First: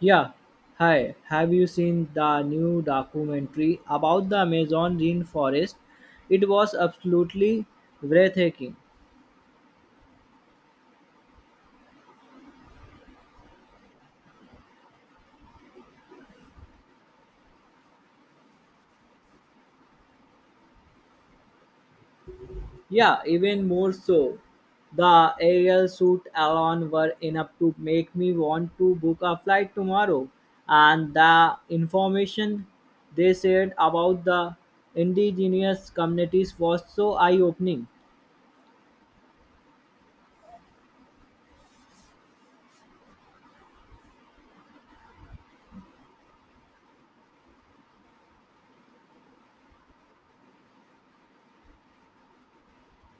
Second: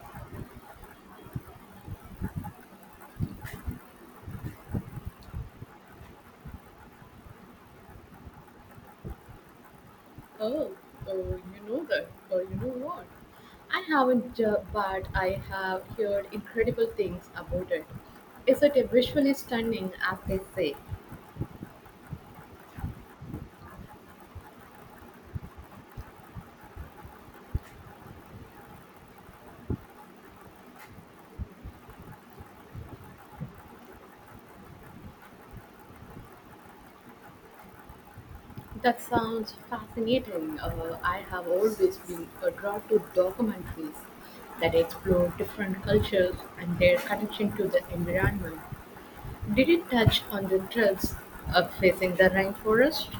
Yeah, hi. Have you seen the new documentary about the Amazon rainforest? It was absolutely breathtaking. Oh, oh, you know that. Oh, you know what? I haven't, but I have heard incredible things about it. Is it a visually stunning, as they say? Yeah, even more so. The aerial shoot alone were enough to make me want to book a flight tomorrow. And the information they shared about the indigenous communities was so eye opening. That sounds fascinating. I have always been drawn to documentaries that explore different cultures and their connection to the environment. Did it touch on the threats of facing the rainforest?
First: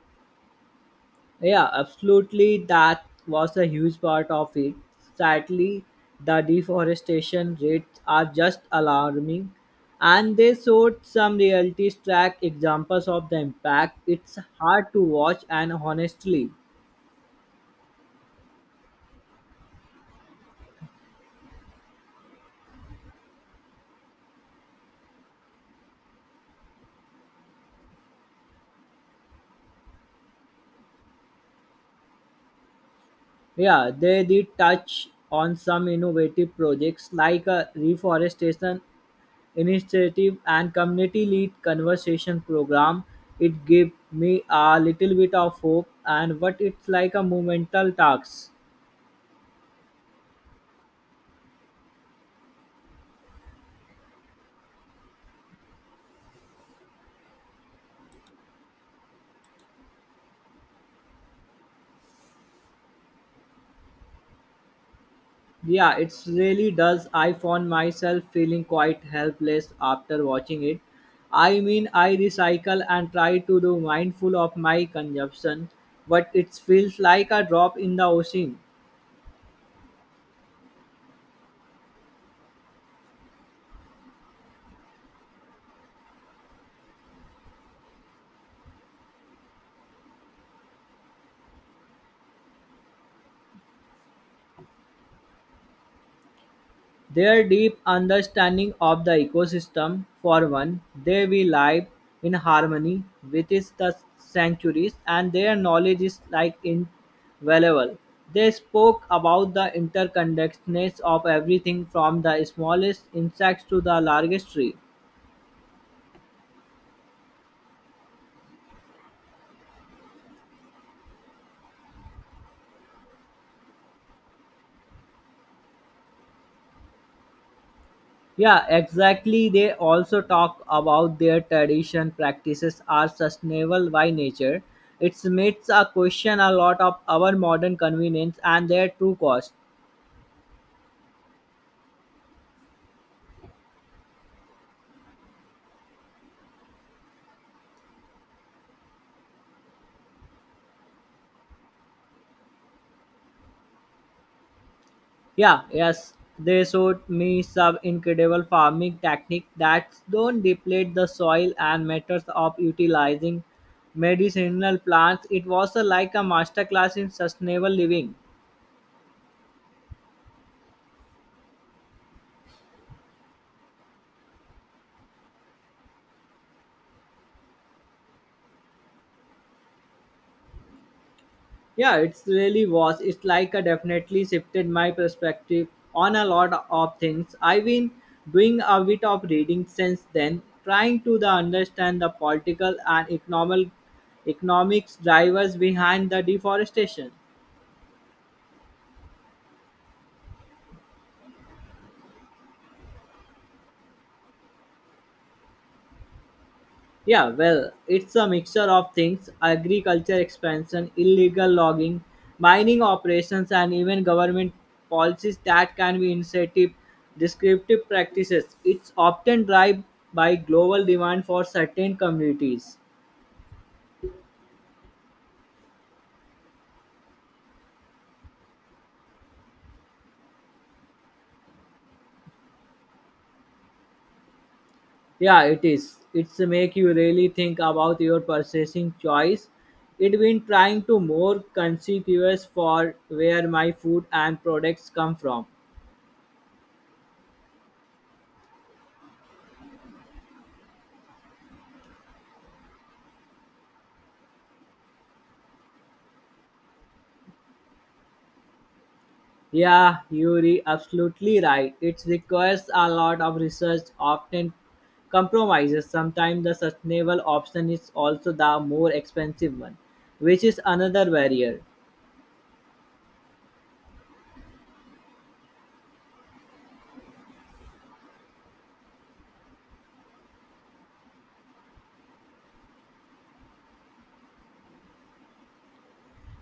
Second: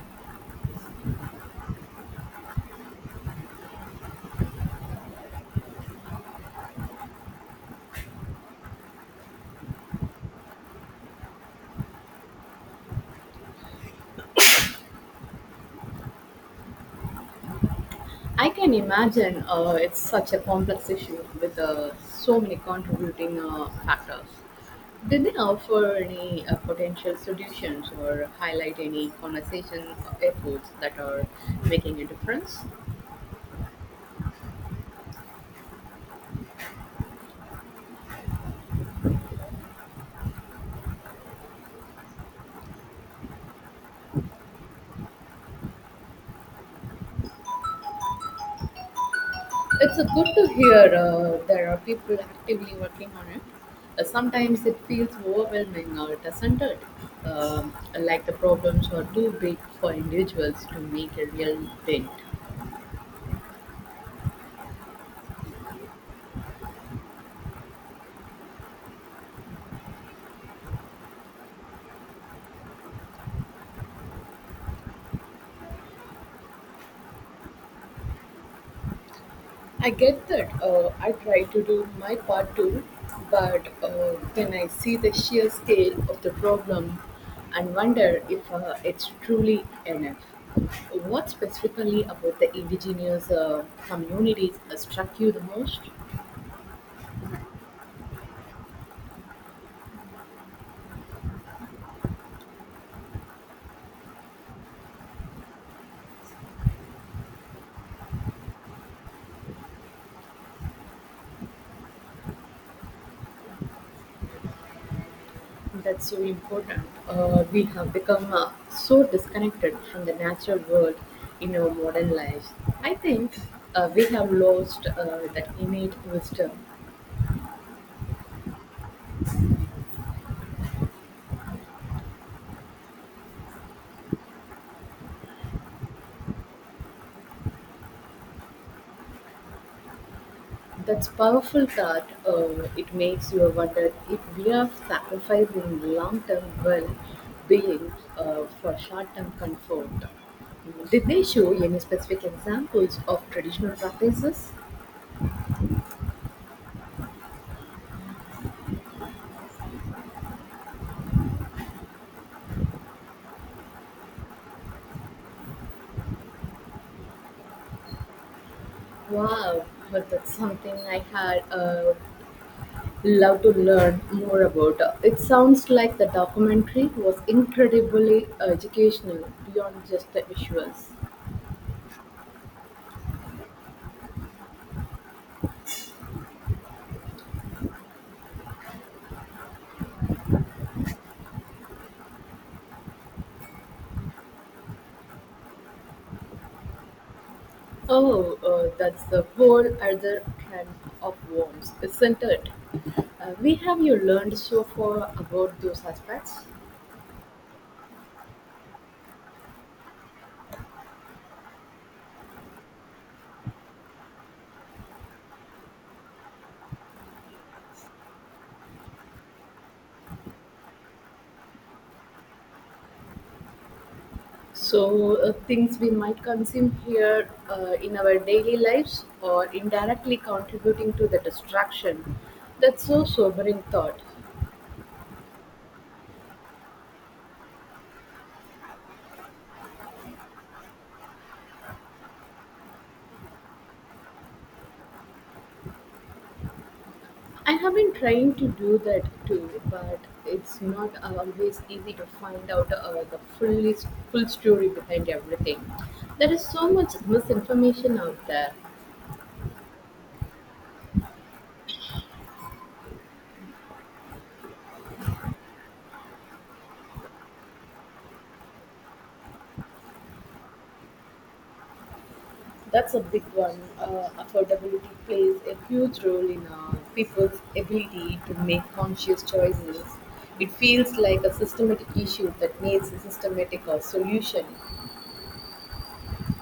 Yeah, absolutely. That was a huge part of it. Sadly, the deforestation rates are just alarming, and they showed some reality track examples of the impact. It's hard to watch, and honestly, I can imagine it's such a complex issue with so many contributing factors. Did they offer any potential solutions or highlight any conservation efforts that are making a difference? yeah, they did touch on some innovative projects like reforestation initiative and community led conversation program. It gave me a little bit of hope and what it's like a momental task. It's good to hear there are people actively working on it. Sometimes it feels overwhelming or doesn't it? Um, like the problems are too big for individuals to make a real dent. Yeah, it really does. I found myself feeling quite helpless after watching it. I mean, I recycle and try to do mindful of my consumption, but it feels like a drop in the ocean. I get that. I try to do my part too, but then I see the sheer scale of the problem and wonder if it's truly enough. What specifically about the indigenous communities struck you the most? Their deep understanding of the ecosystem, for one, they will live in harmony with its the sanctuaries, and their knowledge is like invaluable. They spoke about the interconnectedness of everything from the smallest insects to the largest tree. That's so important. We have become so disconnected from the natural world in our modern lives. I think we have lost that innate wisdom. Yeah, exactly. They also talk about their tradition practices are sustainable by nature. It makes a question a lot of our modern convenience and their true cost. That's powerful thought. It makes you wonder if we are sacrificing long term well being for short term comfort. Did they show any specific examples of traditional practices? Yeah, yes, they showed me some incredible farming technique that don't deplete the soil and methods of utilizing medicinal plants. It was like a masterclass in sustainable living. Wow, but that's something I had love to learn more about. It sounds like the documentary was incredibly educational beyond just the visuals. Yeah, it's really was. It's like a definitely shifted my perspective on a lot of things. I've been doing a bit of reading since then, trying to the understand the political and economics drivers behind the deforestation. Oh, that's the whole other can of worms, isn't it? We have you learned so far about those aspects? Yeah, well, it's a mixture of things: agriculture expansion, illegal logging, mining operations, and even government policies that can be incentive descriptive practices. It's often driven by global demand for certain communities. So, things we might consume here in our daily lives or indirectly contributing to the destruction. That's so sobering thought. Yeah, it is. It's make you really think about your purchasing choice. It been trying to more conspicuous for where my food and products come from. I have been trying to do that too, but it's not always easy to find out the full story behind everything. There is so much misinformation out there. Yeah, Yuri, absolutely right. It requires a lot of research, often compromises. Sometimes the sustainable option is also the more expensive one, which is another barrier. That's a big one. Affordability plays a huge role in people's ability to make conscious choices. It feels like a systematic issue that needs a systematic solution.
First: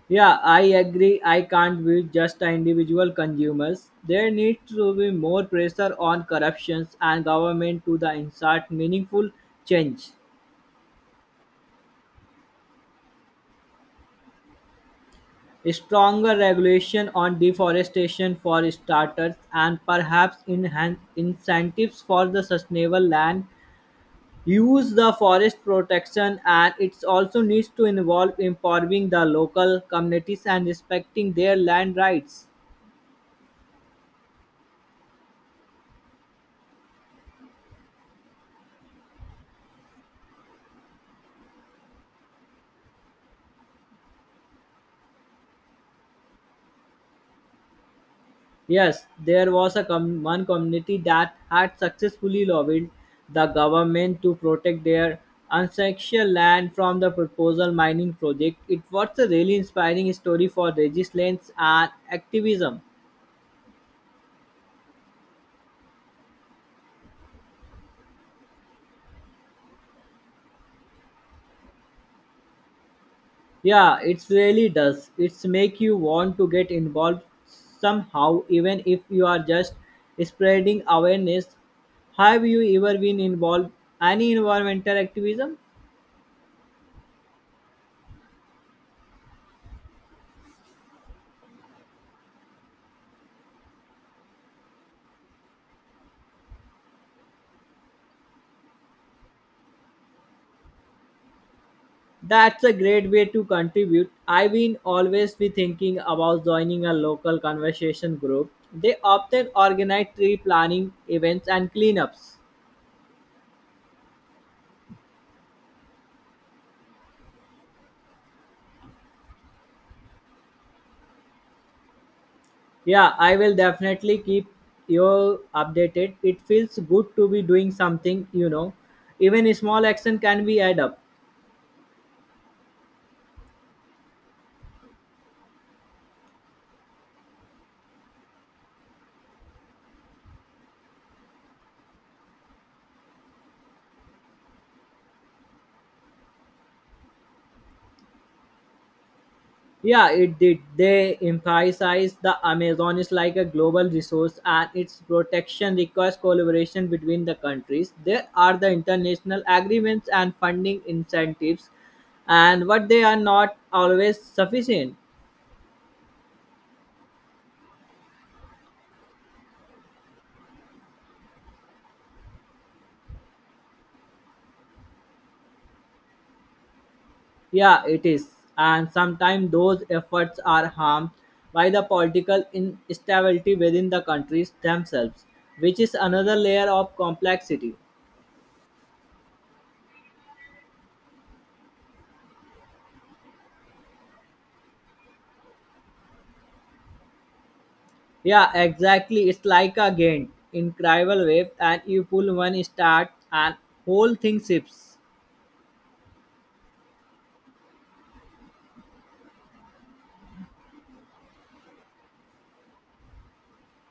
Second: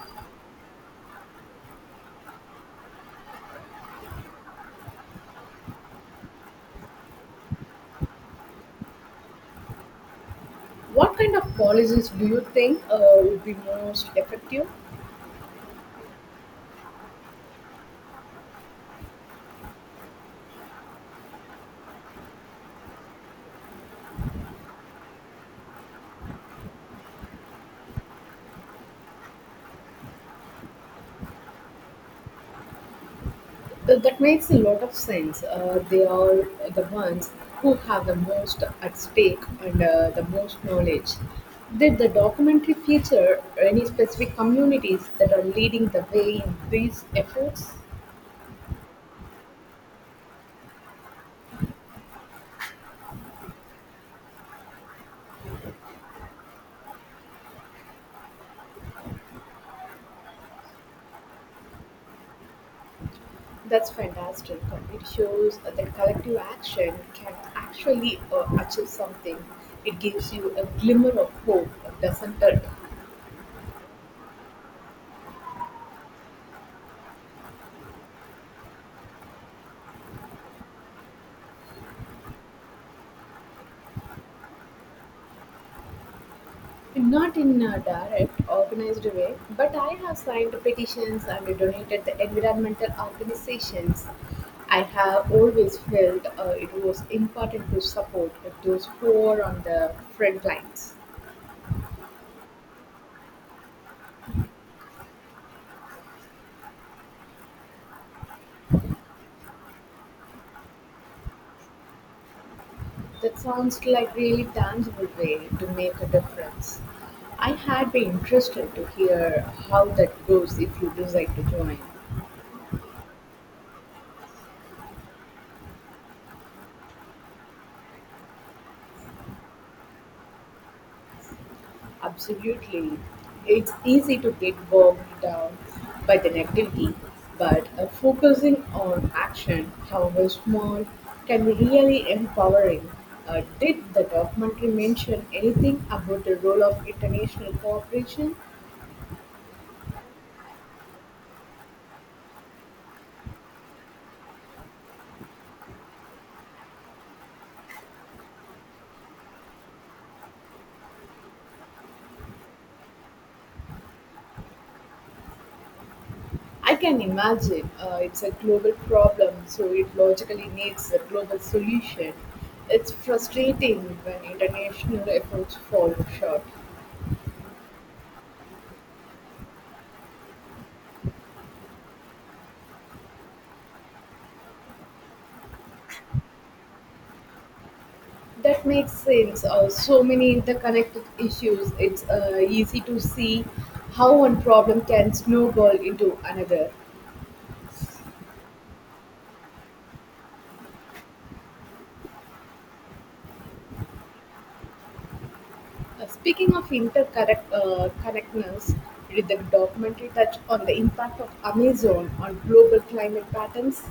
Yeah, I agree. I can't be just individual consumers. There needs to be more pressure on corruptions and government to the insert meaningful change. What kind of policies do you think would be most effective? Stronger regulation on deforestation for starters, and perhaps enhanced incentives for the sustainable land use the forest protection, and it also needs to involve improving the local communities and respecting their land rights. That makes a lot of sense. They are the ones who have the most at stake and the most knowledge. Did the documentary feature any specific communities that are leading the way in these efforts? Yes, there was a one community that had successfully lobbied the government to protect their ancestral land from the proposal mining project. It was a really inspiring story for resistance and activism. That's fantastic. It shows that collective action can actually achieve something. It gives you a glimmer of hope, doesn't it? Yeah, it really does. It's make you want to get involved somehow, even if you are just spreading awareness. Have you ever been involved any environmental activism? Not in a direct, organized way, but I have signed petitions and donated to environmental organizations. I have always felt it was important to support those who are on the front lines. That's a great way to contribute. I've been always be thinking about joining a local conversation group. They often organize tree planning events and cleanups. That sounds like really tangible way to make a difference. I had been interested to hear how that goes if you decide to join. Yeah, I will definitely keep you updated. It feels good to be doing something. Even a small action can be add up. Absolutely. It's easy to get bogged down by the negativity, but focusing on action, however small, can be really empowering. Did the documentary mention anything about the role of international cooperation? Yeah, it did. They emphasized the Amazon is like a global resource and its protection requires collaboration between the countries. There are the international agreements and funding incentives, and what they are not always sufficient. I can imagine it's a global problem, so it logically needs a global solution. It's frustrating when international efforts fall short. Yeah, it is. And sometimes those efforts are harmed by the political instability within the countries themselves, which is another layer of complexity. That makes sense. So many interconnected issues. It's easy to see how one problem can snowball into another. Yeah, exactly. It's like a game in Crivel Wave, and you pull one start, and whole thing shifts. Speaking of interconnect connectedness, did the documentary touch on the impact of Amazon on global climate patterns?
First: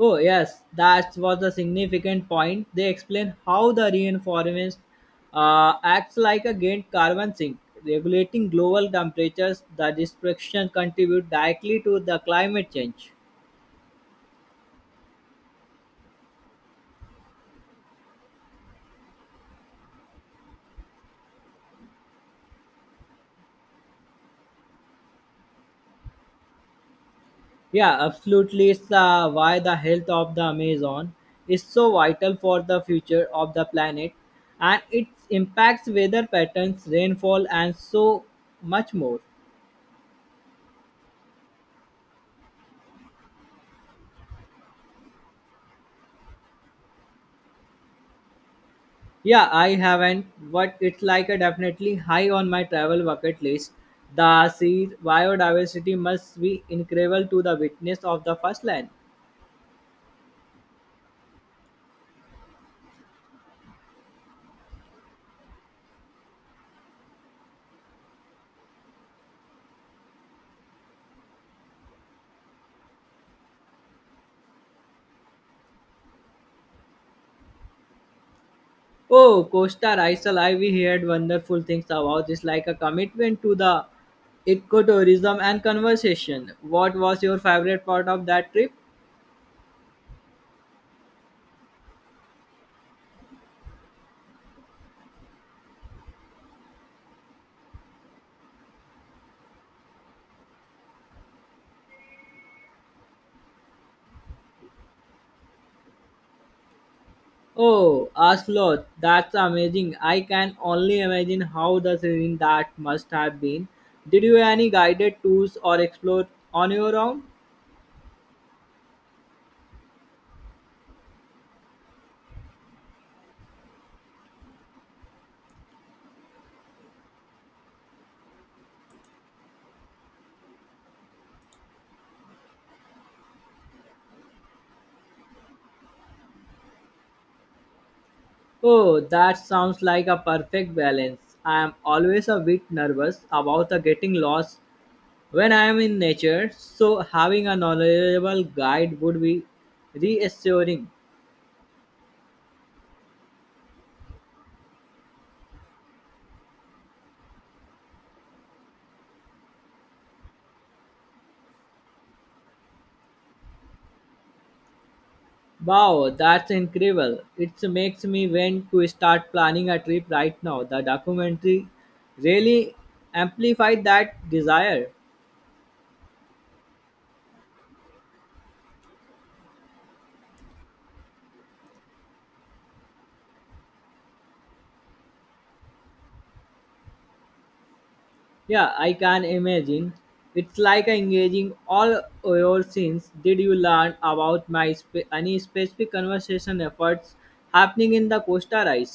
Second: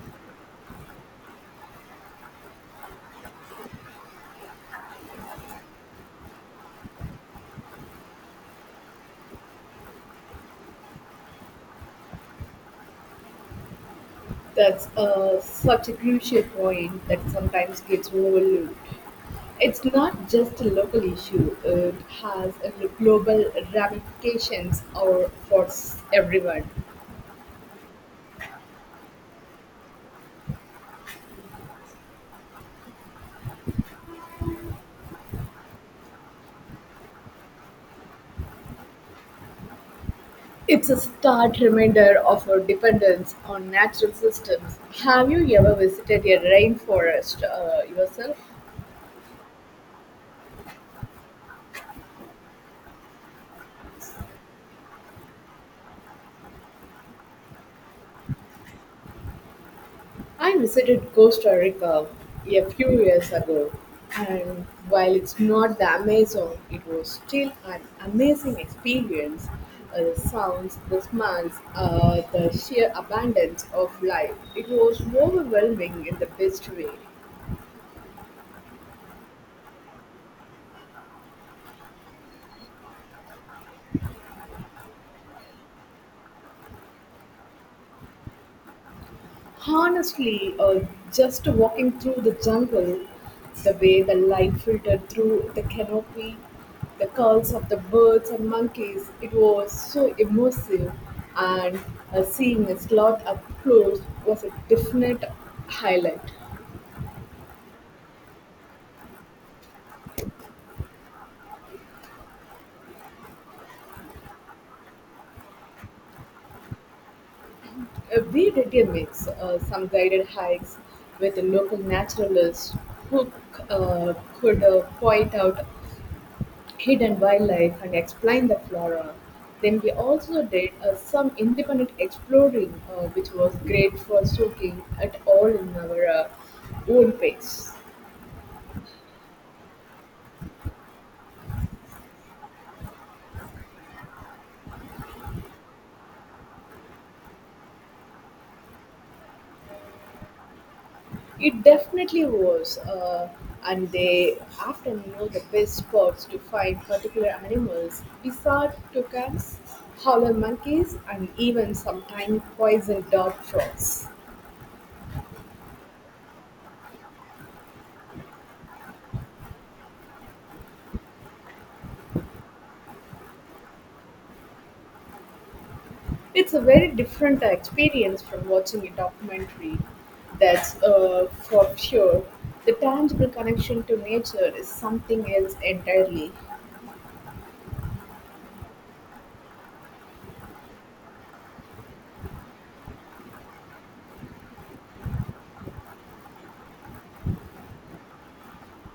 Oh yes, that was a significant point. They explain how the reinforcement acts like a gained carbon sink, regulating global temperatures. The destruction contribute directly to the climate change. That's such a crucial point that sometimes gets overlooked. It's not just a local issue; it has a global ramifications or for everyone. Yeah, absolutely. It's why the health of the Amazon is so vital for the future of the planet, and it impacts weather patterns, rainfall, and so much more. It's a stark reminder of our dependence on natural systems. Have you ever visited a rainforest yourself? Yeah, I haven't, but it's like a definitely high on my travel bucket list. The sea biodiversity must be incredible to the witness of the first land. I visited Costa Rica a few years ago, and while it's not the Amazon, it was still an amazing experience. The sounds, the smells, the sheer abundance of life. It was overwhelming in the best way. Oh, Costa Rica, I we heard wonderful things about. It's like a commitment to the ecotourism and conversation. What was your favorite part of that trip? Honestly, just walking through the jungle, the way the light filtered through the canopy, the calls of the birds and monkeys, it was so immersive. And seeing a sloth up close was a definite highlight. Oh, Oslo, that's amazing. I can only imagine how the serene that must have been. Did you any guided tours or explore on your own? We did a mix, some guided hikes with a local naturalist who could point out hidden wildlife and explain the flora. Then we also did some independent exploring, which was great for soaking at all in our own pace. Oh, that sounds like a perfect balance. I am always a bit nervous about the getting lost when I am in nature, so having a knowledgeable guide would be reassuring. It definitely was, and they often know the best spots to find particular animals. We saw toucans, howler monkeys, and even some tiny poison dart frogs. Wow, that's incredible. It makes me want to start planning a trip right now. The documentary really amplified that desire. It's a very different experience from watching a documentary. That's for sure. The tangible connection to nature is something else entirely. Yeah, I can imagine. It's like engaging all your sins. Did you learn about my any specific conversation efforts happening in the Costa Rica?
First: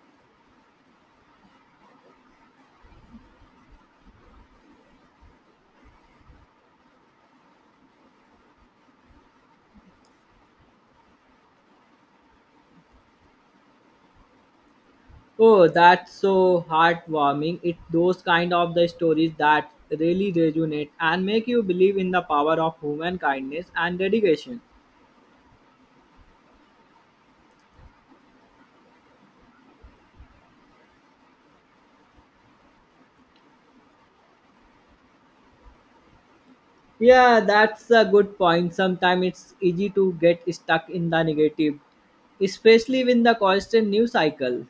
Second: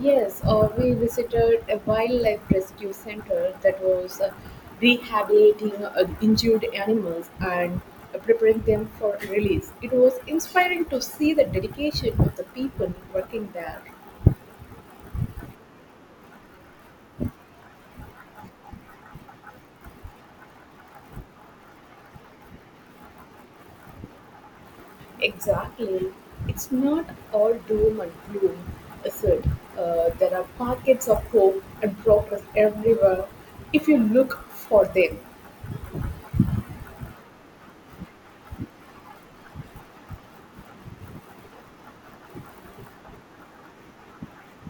Yes, we visited a wildlife rescue center that was rehabilitating injured animals and preparing them for release. It was inspiring to see the dedication of the people working there. Oh, that's so heartwarming. It's those kind of the stories that really resonate and make you believe in the power of human kindness and dedication. Exactly. It's not all doom and gloom, is it? There are pockets of hope and progress everywhere if you look for them. Yeah, that's a good point. Sometimes it's easy to get stuck in the negative, especially with the constant news cycle.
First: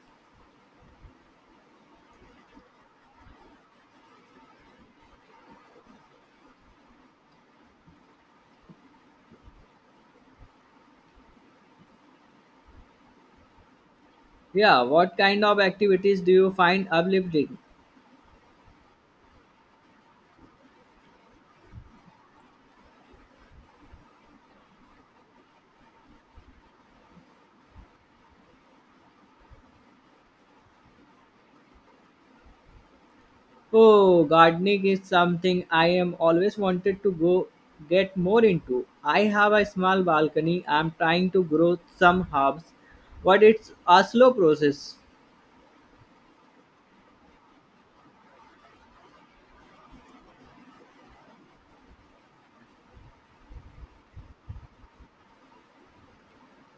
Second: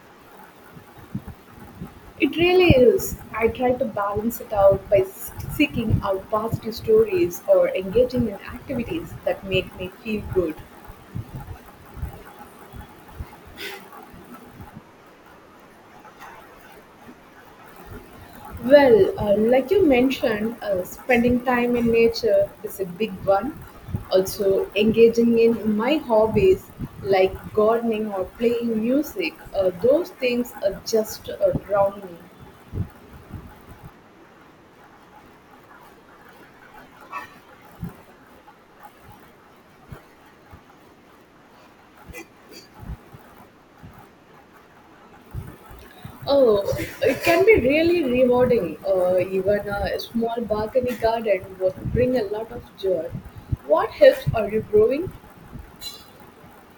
It really is. I try to balance it out by seeking out positive stories or engaging in activities that make me feel good. Yeah, what kind of activities do you find uplifting? Well, like you mentioned, spending time in nature is a big one. Also, engaging in my hobbies like gardening or playing music, those things are just drown me. Oh, gardening is something I am always wanted to go get more into. I have a small balcony. I'm trying to grow some herbs, but it's a slow process. Oh, it can be really rewarding. Even a small balcony garden would bring a lot of joy. What helps are you growing?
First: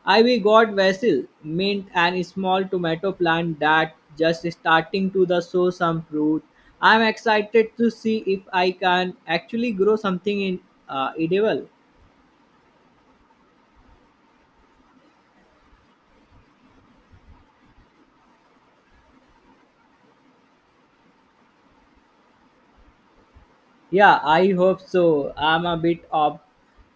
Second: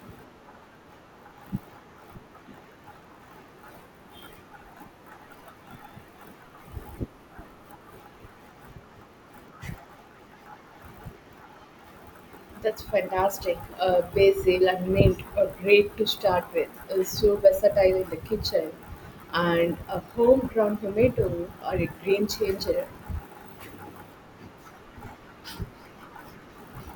I we got basil, mint, and a small tomato plant that just starting to the show some fruit. I'm excited to see if I can actually grow something in edible. That's fantastic. Basil and mint are great to start with. So versatile in the kitchen. And a homegrown tomato are a game changer. Yeah, I hope so. I'm a bit of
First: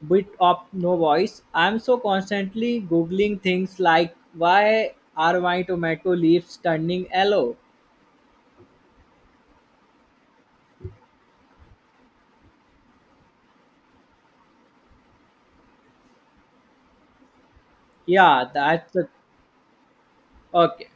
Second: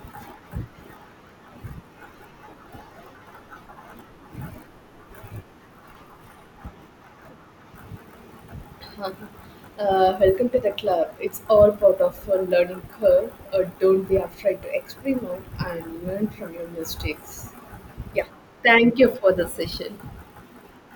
bit of no voice. I'm so constantly googling things like why are my tomato leaves turning yellow? Welcome to the club. It's all part of a learning curve. Don't be afraid to experiment and learn from your mistakes. Yeah, Yeah, that's thank the you for the session. okay.